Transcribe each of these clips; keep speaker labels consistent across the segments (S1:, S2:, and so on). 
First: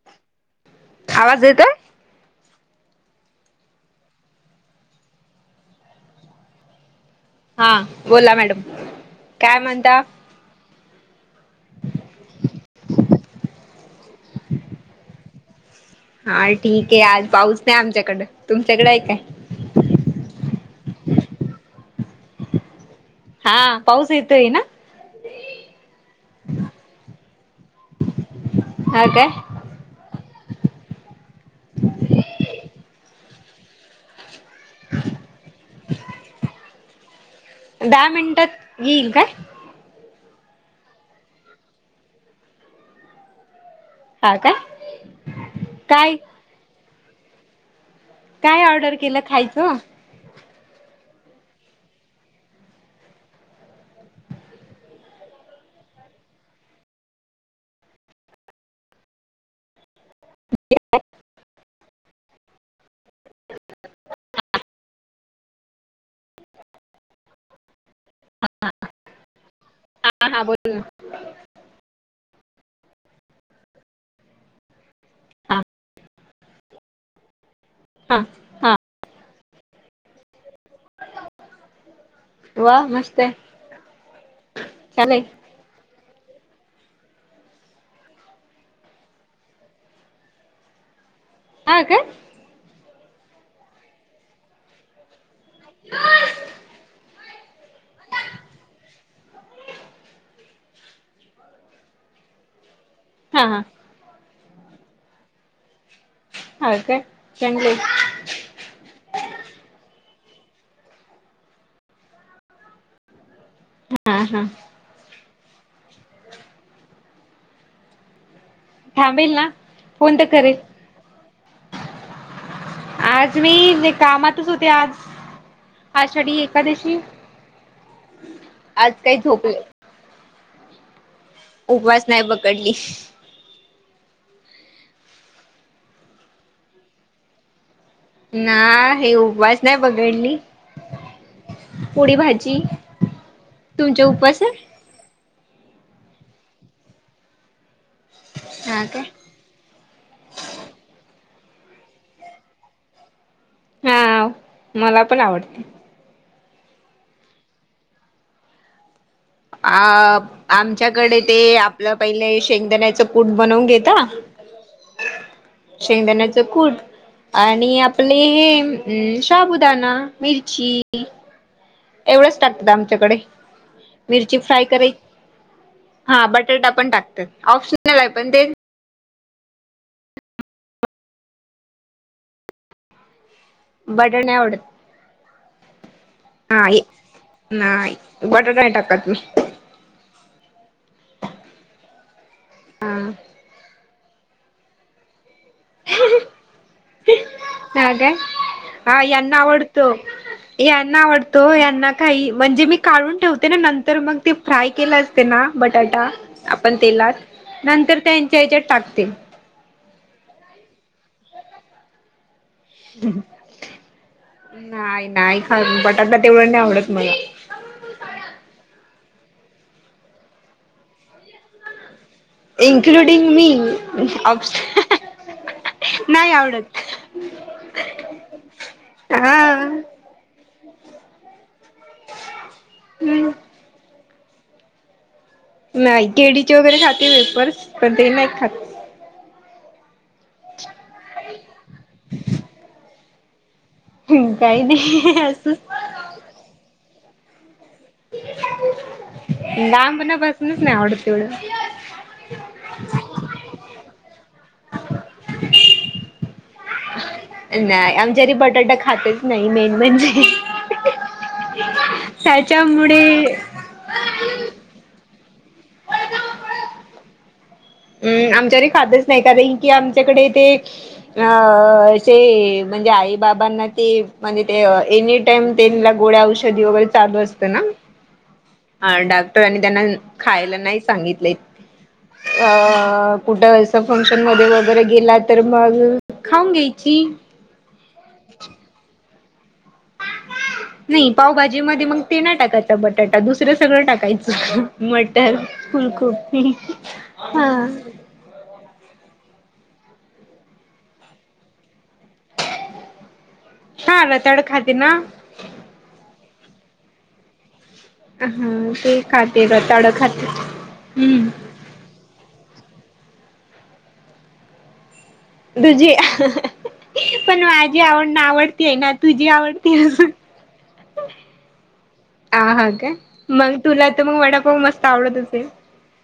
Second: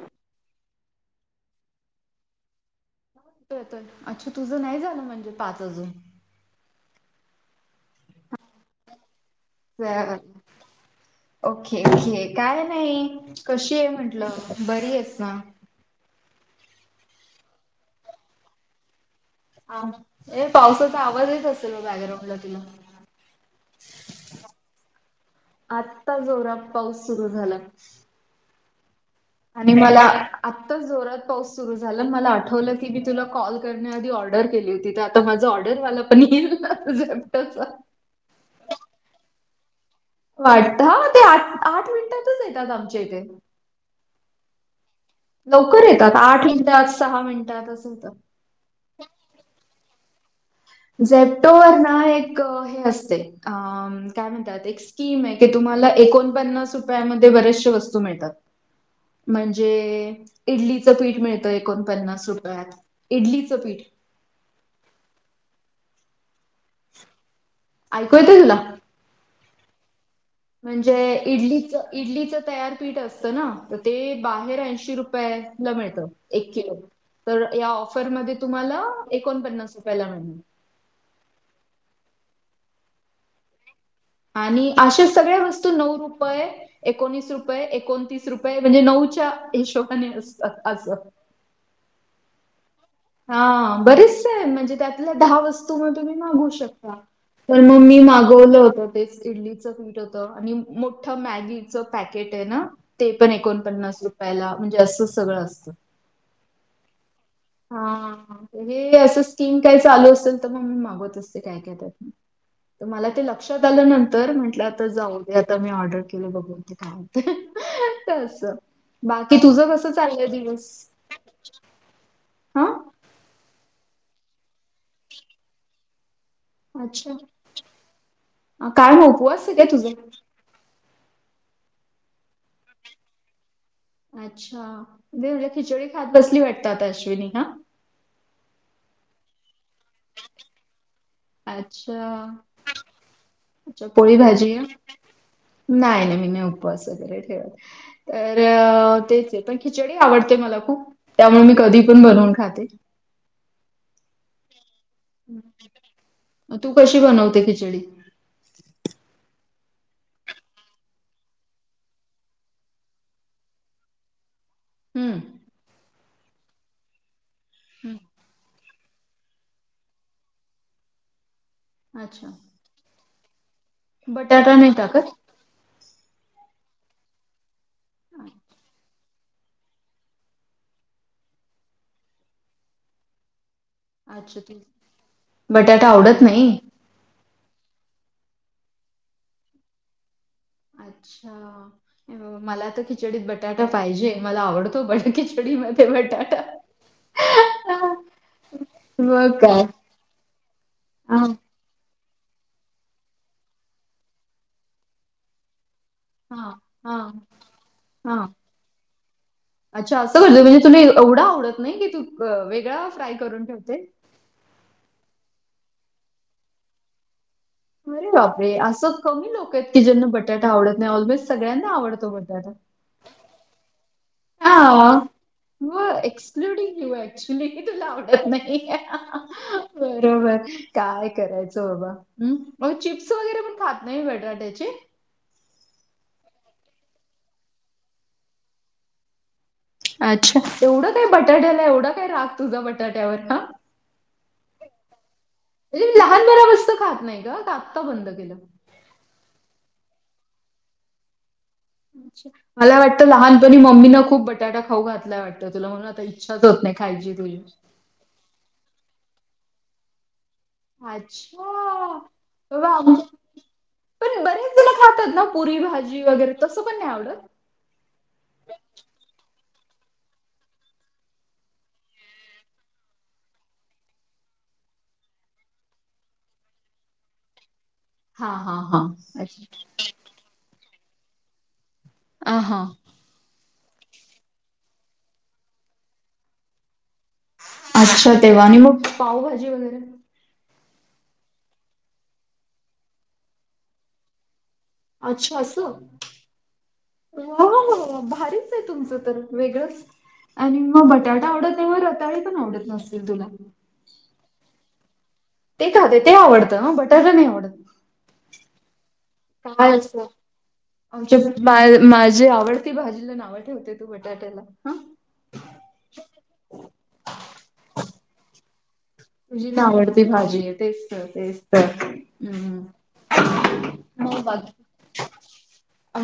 S1: हा
S2: आवाज येतोय?
S1: येतोय येतोय अच्छा तुझं नाही झालं म्हणजे पाच अजून.
S2: हा बोला मॅडम. काय म्हणता?
S1: [unintelligible] ओके ओके काय नाही कशी आहे म्हंटलं बरी आहेस ना?
S2: हा ठीक आहे आज पाऊस नाही आमच्याकडं तुमच्याकड आहे काय?
S1: आमची ए पावसाचा आवाज येत असेल बॅकग्राउंड ला तिला.
S2: हा पाऊस येतोय ना.
S1: आत्ता जोराात पाऊस सुरू झाला.
S2: हा काय?
S1: आणि मला आत्ता जोरात पाऊस सुरू झाला मला आठवलं की मी तुला कॉल करण्याआधी ऑर्डर केली होती तर आता माझा ऑर्डरवाला पण येईल ना ते झेपटोचा.
S2: दहा मिनिटात येईल काय?
S1: वाटतं हा हा ते आ आठ मिनिटातच येतात आमच्या इथे.
S2: हा काय
S1: लवकर
S2: काय
S1: येतात आठ मिनिटात, सहा मिनिटात असं होतं
S2: काय ऑर्डर केलं खायचं?
S1: झेमटोवर ना एक हे असतंय अ काय म्हणतात एक स्कीम आहे, की तुम्हाला एकोणपन्नास रुपयामध्ये बरेचशें वस्तू मिळतात. म्हणजे इडलीचं पीठ मिळतं एकोणपन्नास रुपयात, इडलीचं पीठ. ऐकू येतंय तूला?
S2: हा हा बोल
S1: म्हणजे इडलीच इडलीचं तयार पीठ असत ना तर ते बाहेर ऐंशी
S2: हा.
S1: रुपयाला मिळतं एक किलो. तर या
S2: हा
S1: ऑफरमध्ये
S2: हा
S1: तुम्हाला एकोणपन्नास रुपयाला मिळणार.
S2: वा मस्त हाय.
S1: आणि अशा सगळ्या वस्तू नऊ रुपये एकोणीस रुपये, एकोणतीस रुपये म्हणजे नऊच्या हिशोबाने असतात असं.
S2: हा काय?
S1: हा बरेचस आहे म्हणजे त्यातल्या दहा वस्तू मग तुम्ही मागवू शकता. तर मग मी मागवलं होत तेच इडलीच पीठ. [unintelligible] होत आणि मोठ मॅगीच पॅकेट आहे ना ते पण
S2: हा हा
S1: एकोणपन्नास रुपयाला म्हणजे असं सगळं असतं.
S2: हा काय? चांगल
S1: हा
S2: आहे.
S1: हा. हे असं स्कीम काय चालू असेल, तर मग मी मागवत असते काय काय तर. मला ते लक्षात आल्यानंतर
S2: हा
S1: म्हंटलं आत तर जाऊ दे आता मी ऑर्डर केले बघु ते काय होतंय ते असं.
S2: थांबेल
S1: बाकी
S2: ना
S1: तुझं कसं
S2: फोन तर
S1: चाललंय
S2: करेल
S1: दिवस? आ?
S2: आज मी लय कामातच होते. आज आषाढी एक दशी
S1: अच्छा
S2: आज काही झोपलं
S1: तुझं
S2: उपवास नाही पकडली.
S1: अच्छा. मी म्हटलं खिचडी खात बसली वाटत आता अश्विनी हा.
S2: नाही हे उपवास ना फ टेंडली पुरी
S1: अच्छा
S2: भाजी.
S1: अच्छा
S2: तुमचे
S1: पोळी
S2: उपवास
S1: भाजी
S2: आहे?
S1: नाही नाही मी नाही उपवास वगैरे ठेवतं.
S2: हा
S1: तर
S2: काय
S1: तेच हे पण खिचडी आवडते मला खूप त्यामुळे मी कधी पण बनवून खाते.
S2: हा. मला पण आवडते.
S1: मग तू कशी बनवते खिचडी?
S2: आ आमच्याकडे ते आपलं पहिले शेंगदाण्याचं कूट बनवून घेता.
S1: हम्म.
S2: शेंगदाण्याचं कूट आणि
S1: हम्म.
S2: आपले हे हम्म शाबुदाणा, मिरची
S1: अच्छा.
S2: एवढंच टाकतात आमच्याकडे. मिरची
S1: बटाटा
S2: फ्राय
S1: नाही
S2: कराय
S1: टाकत?
S2: हा बटाटा पण टाकतात, ऑप्शनल आहे पण ते. बटाटा नाही आवडत
S1: बटाटा आवडत
S2: नाही नाही बटाटा नाय टाकत मी.
S1: अच्छा, मला आ तर
S2: हा
S1: खिचडीत बट बटाटा पाहिजे. मला आवडतो खिचडीमध्ये बटाटा.
S2: हा काय? हा यांना
S1: मग काय?
S2: आवडतो यांना
S1: हा
S2: आवडतो. यांना काही म्हणजे मी काढून ठेवते ना नंतर मग ते फ्राय केलं असते ना बटाटा
S1: हा
S2: आपण
S1: हा
S2: तेलात, नंतर
S1: हा.
S2: त्यांच्या हच्यात टाकते.
S1: अच्छा असं करते, म्हणजे तुला एवढं आवडत नाही, की तू वेगळा फ्राय करून ठेवते.
S2: नाही, नाही खात बटाटा तेवढं नाही आवडत मला.
S1: अरे बापरे, ! असं कमी लोकं आहेत की ज्यांना बटाटा आवडत नाही, ऑलमोस्ट सगळ्यांना आवडतो बटाटा.
S2: इन्क्लूडिंग मी. हं ह हं [unintelligible]
S1: नो एक्सक्लुडिंग यू ऍक्च्युली की तुला आवडत नाहीये. हा बरोबर, काय करायचं बाबा, हं मग चिप्स वगैरे खात नाही बटाट्याचे.
S2: नाही, केळीचे वगैरे खाते वेफर्स, पण ते नाही खात.
S1: अच्छा, एवढं काय बटाट्याला, एवढा काय राग तुझा बटाट्यावर हा.
S2: हं काही नाही असंच.
S1: तु लहानपणापासून खात नाही का आत्ता बंद केलं.
S2: लहानपणापासनचं नाय आवडतं तेवढं.
S1: मला वाटतं लहानपणी मम्मींनं खूप बटाटा खाऊ घातलाय वाटतं तुला, म्हणून आता इच्छाच होत नाही. खायची तुझी.
S2: नाही, आमच्या घरी बटाटा खातच नाही मेन म्हणजे.
S1: अच्छा. बाबा
S2: त्याच्यामुळे
S1: आमच्या पण बरेच जणं खातात ना पुरी भाजी वगैरे, तसं पण नाही आवडत.
S2: अं मग आमच्या घरी खातच नाही कारन कि आमच्याकडे ते अ असे म्हणजे आई बाबांना ती म्हणजे ते एनि टाईम त्यांनला गोळ्या औषध वगैरे चालू असतं ना.
S1: हा हा.
S2: हा डॉक्टरांनी त्यांना खायला नाही सांगितलय,
S1: आ हा.
S2: अ कुठं असं फंक्शन मध्ये वगैरे गेला, तर मग खाऊन घ्यायची.
S1: अच्छा तेव्हा, आणि मग पावभाजी वगैरे.
S2: नाही, पावभाजी मध्ये मग ते नाही टाकायचा बटाटा, दुसरं सगळं टाकायचं. मटर
S1: अच्छा असं.
S2: फुलकोबी हा.
S1: ये तुमचं तर, वेगळंच. आणि मग बटाटा आवडत नाही म रताळी पण आवडत नसतील तुला.
S2: हा रताळं खाते ना.
S1: ते खाते ते आवडतं, बटाटा नाही आवडत.
S2: हा ते खाते
S1: काय
S2: रताळं
S1: असं
S2: खाते,,
S1: आमच्या
S2: हम्म.
S1: मा माझी आवडती भाजीला नावं ठेवते तू बटाट्याला. हं.
S2: तुझी, हाहा, पण माझी नावडती आहे ना.
S1: तुझी
S2: आवडती
S1: नावडती
S2: असून
S1: भाजी य, तेच तर तेच तर.
S2: ह हा काय मग तुला तर मग वडापाव मस्त आवडत असेल.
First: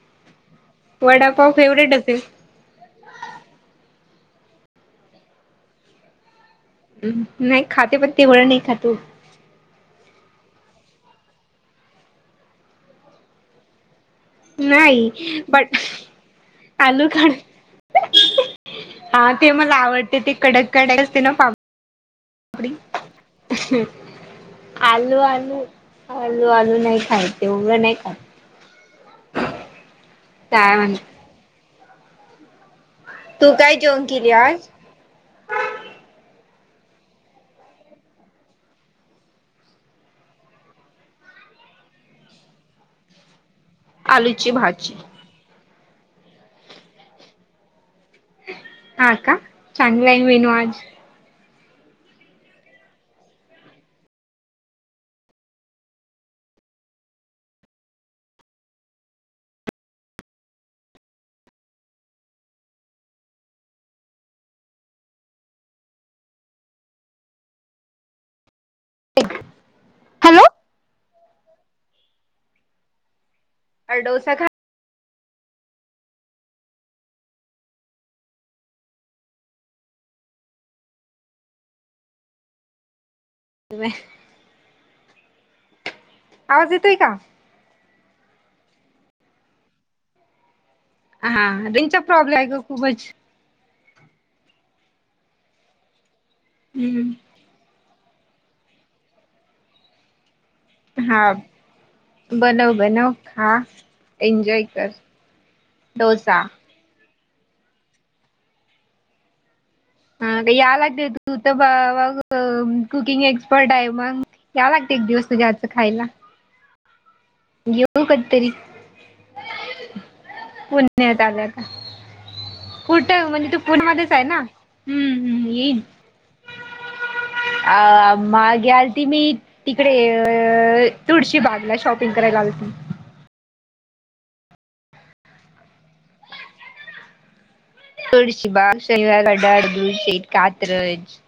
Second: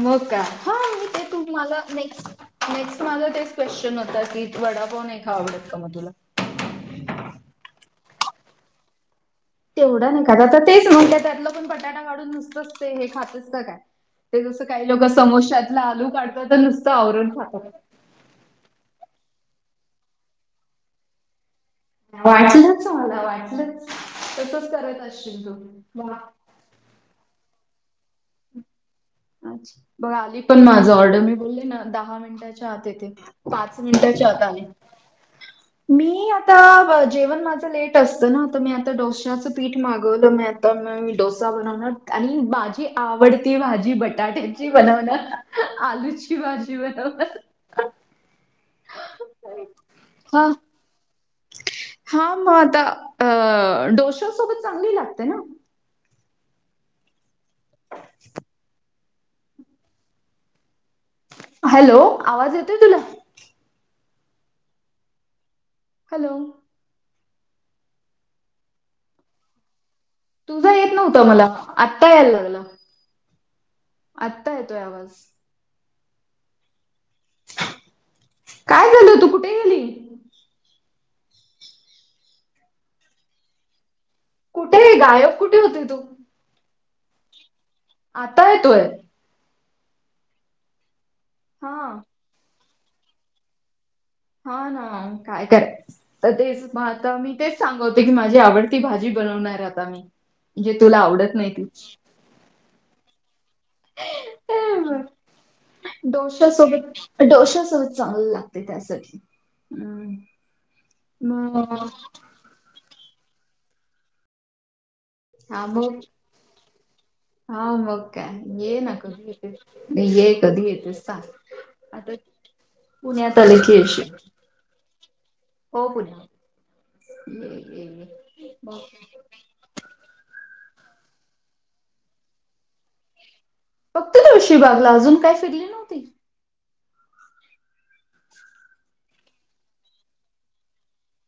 S1: मग काय, हा ते तू
S2: वडापाव
S1: मला
S2: फेवरेट असेल
S1: नेक्स्ट नेक्स्ट माझं तेच क्वेशचन होता की, वडापाव नाही का आवडत का मग तुला.
S2: नाही खाते, पण तेवढं नाही खातो.
S1: तेवढं नाही खात, आता तेच मग त्यातलं पण बटाटा काढून नुसतच ते हे खातेस का काय? ते जसं काही लोकं
S2: नाही बट
S1: समोश्यातलं आलू काढतात, आणि नुसतं आवरण खातात.
S2: हां ते मला आवडते ते कडक कडक असते ना पाप.
S1: वाटलंच मला वाटलंच, तसंच करत असशील तु, वा
S2: तो अजून नाही खायत, तेवढं नाही खात.
S1: अच्छा, बघ आली पण
S2: काय
S1: माझं
S2: म्हण
S1: ऑर्डर, मी बोलली ना दहा मिनिटाच्या आत येते.
S2: तू काय
S1: पाच
S2: जेवण
S1: मिनिटाच्या
S2: केली
S1: आत
S2: आज
S1: आले. मी.. आता जेवण माझं लेट असतं ना तर मी आता डोश्याचं पीठ मागवलं, मी आता मी डोसा बनवणार आणि माझी आवडती भाजी
S2: आलूची
S1: बटाट्याची
S2: भाजी
S1: बनवण, ह्.. आलूची भाजी बनवणार ह्..
S2: हा.. का.. चांगला आहे मेनू आज
S1: हा.. मग आता, अ.. डोशासोबत चांगली लागते ना. हं [unintelligible] हॅलो!.. आवाज येतोय तूला? हॅलो! तुझा
S2: हॅलो
S1: येत नव्हता मला, आत्ता यायला लागला...
S2: डोसा
S1: आत्ता
S2: खातोय
S1: येतोय आवाज. काय झाल, तू कुठे गेली?
S2: बापरे [unintelligible]
S1: कुठ.. य.. गायब कुठे होते तू?
S2: आवाज येतोय का?
S1: आता येतोय.
S2: हा
S1: हां.
S2: रेंजचा प्रॉब्लेम आहे ग.. खूपच
S1: हा.. ना.. काय करायचं, तर तेच आता
S2: हम्म
S1: मी तेच सांगवते की माझी आवडती भाजी बनवणार आता मी, जे तुला
S2: हा
S1: आवडत नाही तीच.
S2: बनव.. बनव.. खा, एन्जॉय कर.. डोसा
S1: डोश्या सोबत डोश्यासोबत चांगल लागते त्यासाठी हम्म
S2: हा.. या लागते तू तर बा..
S1: मग
S2: बा.. कुकिंग एक्सपर्ट आहे, मग याव लागत एक दिवस तुझ्या
S1: हा
S2: हातच
S1: मग
S2: खायला.
S1: हा.. मग
S2: येऊ
S1: काय,
S2: कधीतरी
S1: ये.. ना कधी येतस, ये कधी येतेस
S2: पुण्यात आल्या का
S1: सांग.
S2: कुठं
S1: पुण्यात
S2: म्हणजे
S1: आले
S2: तू
S1: की येते.
S2: पुण्यामध्येच आहे ना हम्म.. हम्म.. ई..
S1: ये ये
S2: अ..
S1: ये.
S2: मागे
S1: मग
S2: आलती मी तिकडे अ.. तुळशी बागला शॉपिंग करायला आलती.
S1: फक्त तुळशी बागला अजून काय फिरली नव्हती?
S2: तुळशीबाग, शनिवारवाडा, दगडूशेठ, कात्रज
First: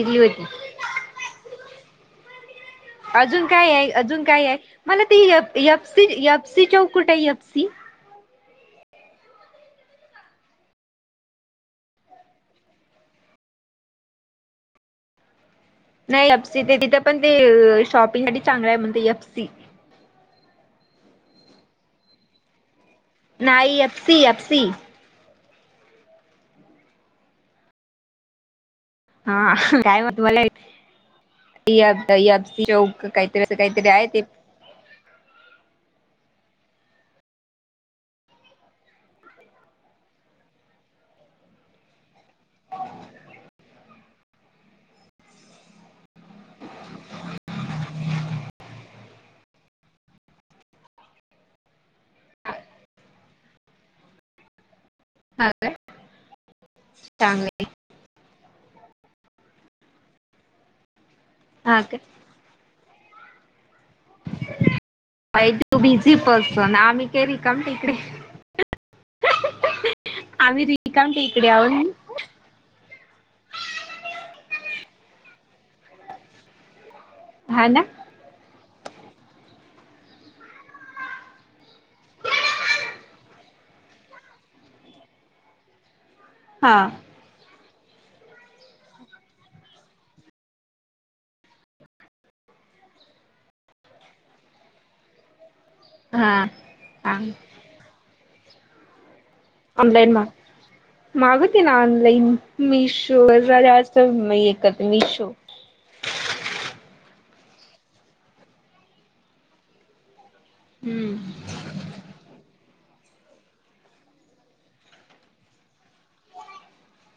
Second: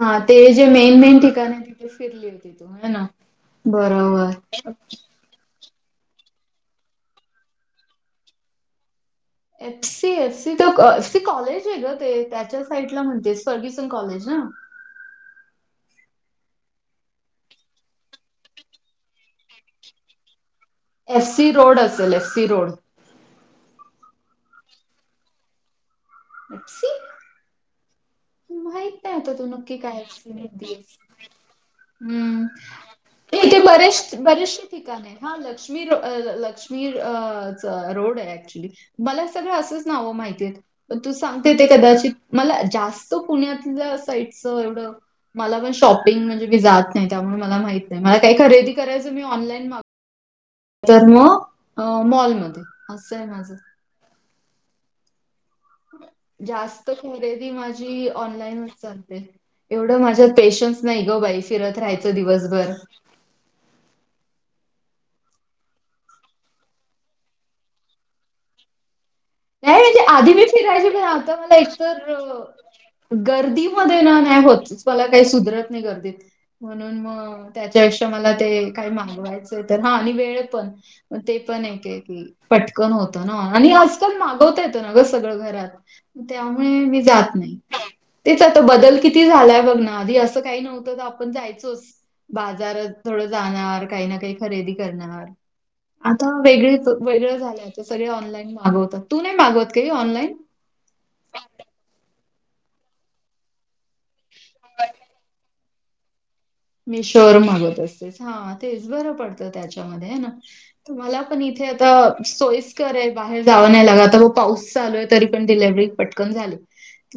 S1: हा.. ते
S2: होती.
S1: जे मेन.. मेन ठिकाण आहे ते कुठं फिरली होती तू? ह.. ना बरोबर
S2: ती यप.. यपसी.. यपसी.. चौक कुठ आहे? FC
S1: F. C... F. C. तर एफ. सी. कॉलेज आहे ग ते त्याच्या साईडला म्हणते फर्ग्युसन कॉलेज ना
S2: नाही एफ. सी. ते तिथे पण ते.. य.. शॉपिंग साठी चांगलं आहे म्हणते F. C.
S1: S. C. Road असेल एस. सी. रोड
S2: नाई F. C... F. C.
S1: F. C. माहित नाही आता तू
S2: हा
S1: नक्की काय एफ.
S2: म्हणत
S1: सी.
S2: मला
S1: म्हणतेस. ह्म्म..
S2: एफसी चौक काहीतरी
S1: ये
S2: असं
S1: ते
S2: काहीतरी आहे
S1: बरेशे..
S2: ते
S1: बरेशे.. ठिका आहे, हा.. लक्ष्मी.. लक्ष्मी अ.. च.. रोड आहे. मला सगळं असंच नाव माहिती आहेत, पण तू सांगते ते कदाचित मला जास्त तो पुण्यातल्या साईडच एवढं मला पण शॉपिंग म्हणजे मी जात नाही त्यामुळे मला माहित नाही मला काही खरेदी करायचं मी ऑनलाईन माग तर.. मग. मॉलमध्ये, असं आहे माझं
S2: हा काय
S1: जास्त
S2: चांगलं
S1: खरेदी
S2: आहे
S1: माझी जि ऑनलाईन वर चालते, ऐवढ माझ्यात पेशंन्स नाही ग बाई. फिरत
S2: हा काय
S1: राहायचं दिवसभर.
S2: बाई तु बिझी पर्सन, आम्ही काय रीकाम टेकडे
S1: नाही म्हणजे आधी मी
S2: आम्ही
S1: फिरायची पण
S2: रिकाम
S1: आता
S2: टेकडे
S1: मला एक
S2: आहोत.
S1: तर गर्दीमध्ये ना नाही होत मला काही सुधरत नाही गर्दीत. म्हणून मग
S2: हा ना.
S1: त्याच्या शी त मला ते काही मागवायचंय तर हा आणि वेळ पण ते पण एक आहे की पटकन होत न, आणि अस मागवता येत ना ग सगळं घरात, म त्यामुळे
S2: हा.
S1: मी जात नाही. तेच आता बदल किती झालाय बघ ना, आधी असं काही नव्हतं तर आपण जायचोच बाजारात थोडं जाणार, काही ना काही खरेदी करणार. आता
S2: हा
S1: वेगळीच
S2: हा.
S1: वेगळं झालय आता सगळे ऑनलाईन मागवतात, तू नाही मागवत?
S2: ऑनलाईन मा मागवते ना ऑनलाईन, मिशो वर जरा मी हे करते मीशो
S1: मीशो वर मागवत असतेस, हा तेच बरं पडतं त्याच्यामध्ये, हेना? तुम्हाला
S2: हम्म.
S1: पण इथे आता सोयीस्कर ये बाहेर जावं नाही लागत, आता बघ पाऊस चालू आहे तरी पण डिलेव्हरी पटकन झाली.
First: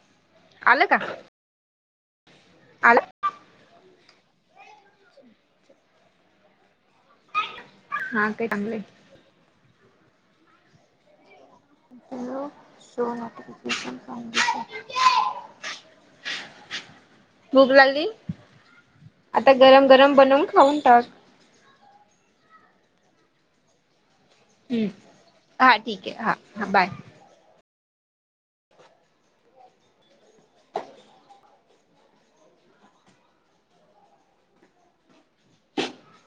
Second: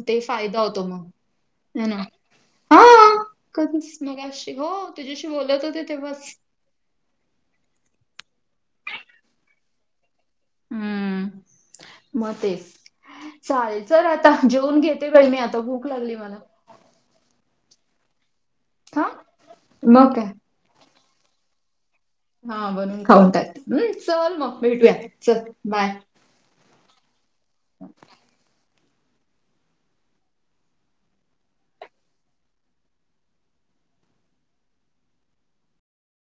S1: ते फायदा होतो मग, हो ना.
S2: आला
S1: हां, कधीच मगाशी हो तुझ्याशी बोलत होते तेव्हाच
S2: हा का चांगलं ये.
S1: हम्म मग तेच,
S2: शो
S1: चालेल
S2: नोटिफिकेशन
S1: चल आता
S2: सांगितलं.
S1: जेवुन घेते बाई मी आता भूक लागली मला.
S2: भूक लागली?
S1: हां
S2: आता गरम
S1: मग
S2: गरम
S1: काय?
S2: बनवून खाऊन टाक.
S1: हा बनून खाऊन टाकते हं चल मग
S2: हम्म
S1: भेटूया चल
S2: हा
S1: बाय.
S2: ठीक आहे हा बाय.
S1: [inaudible]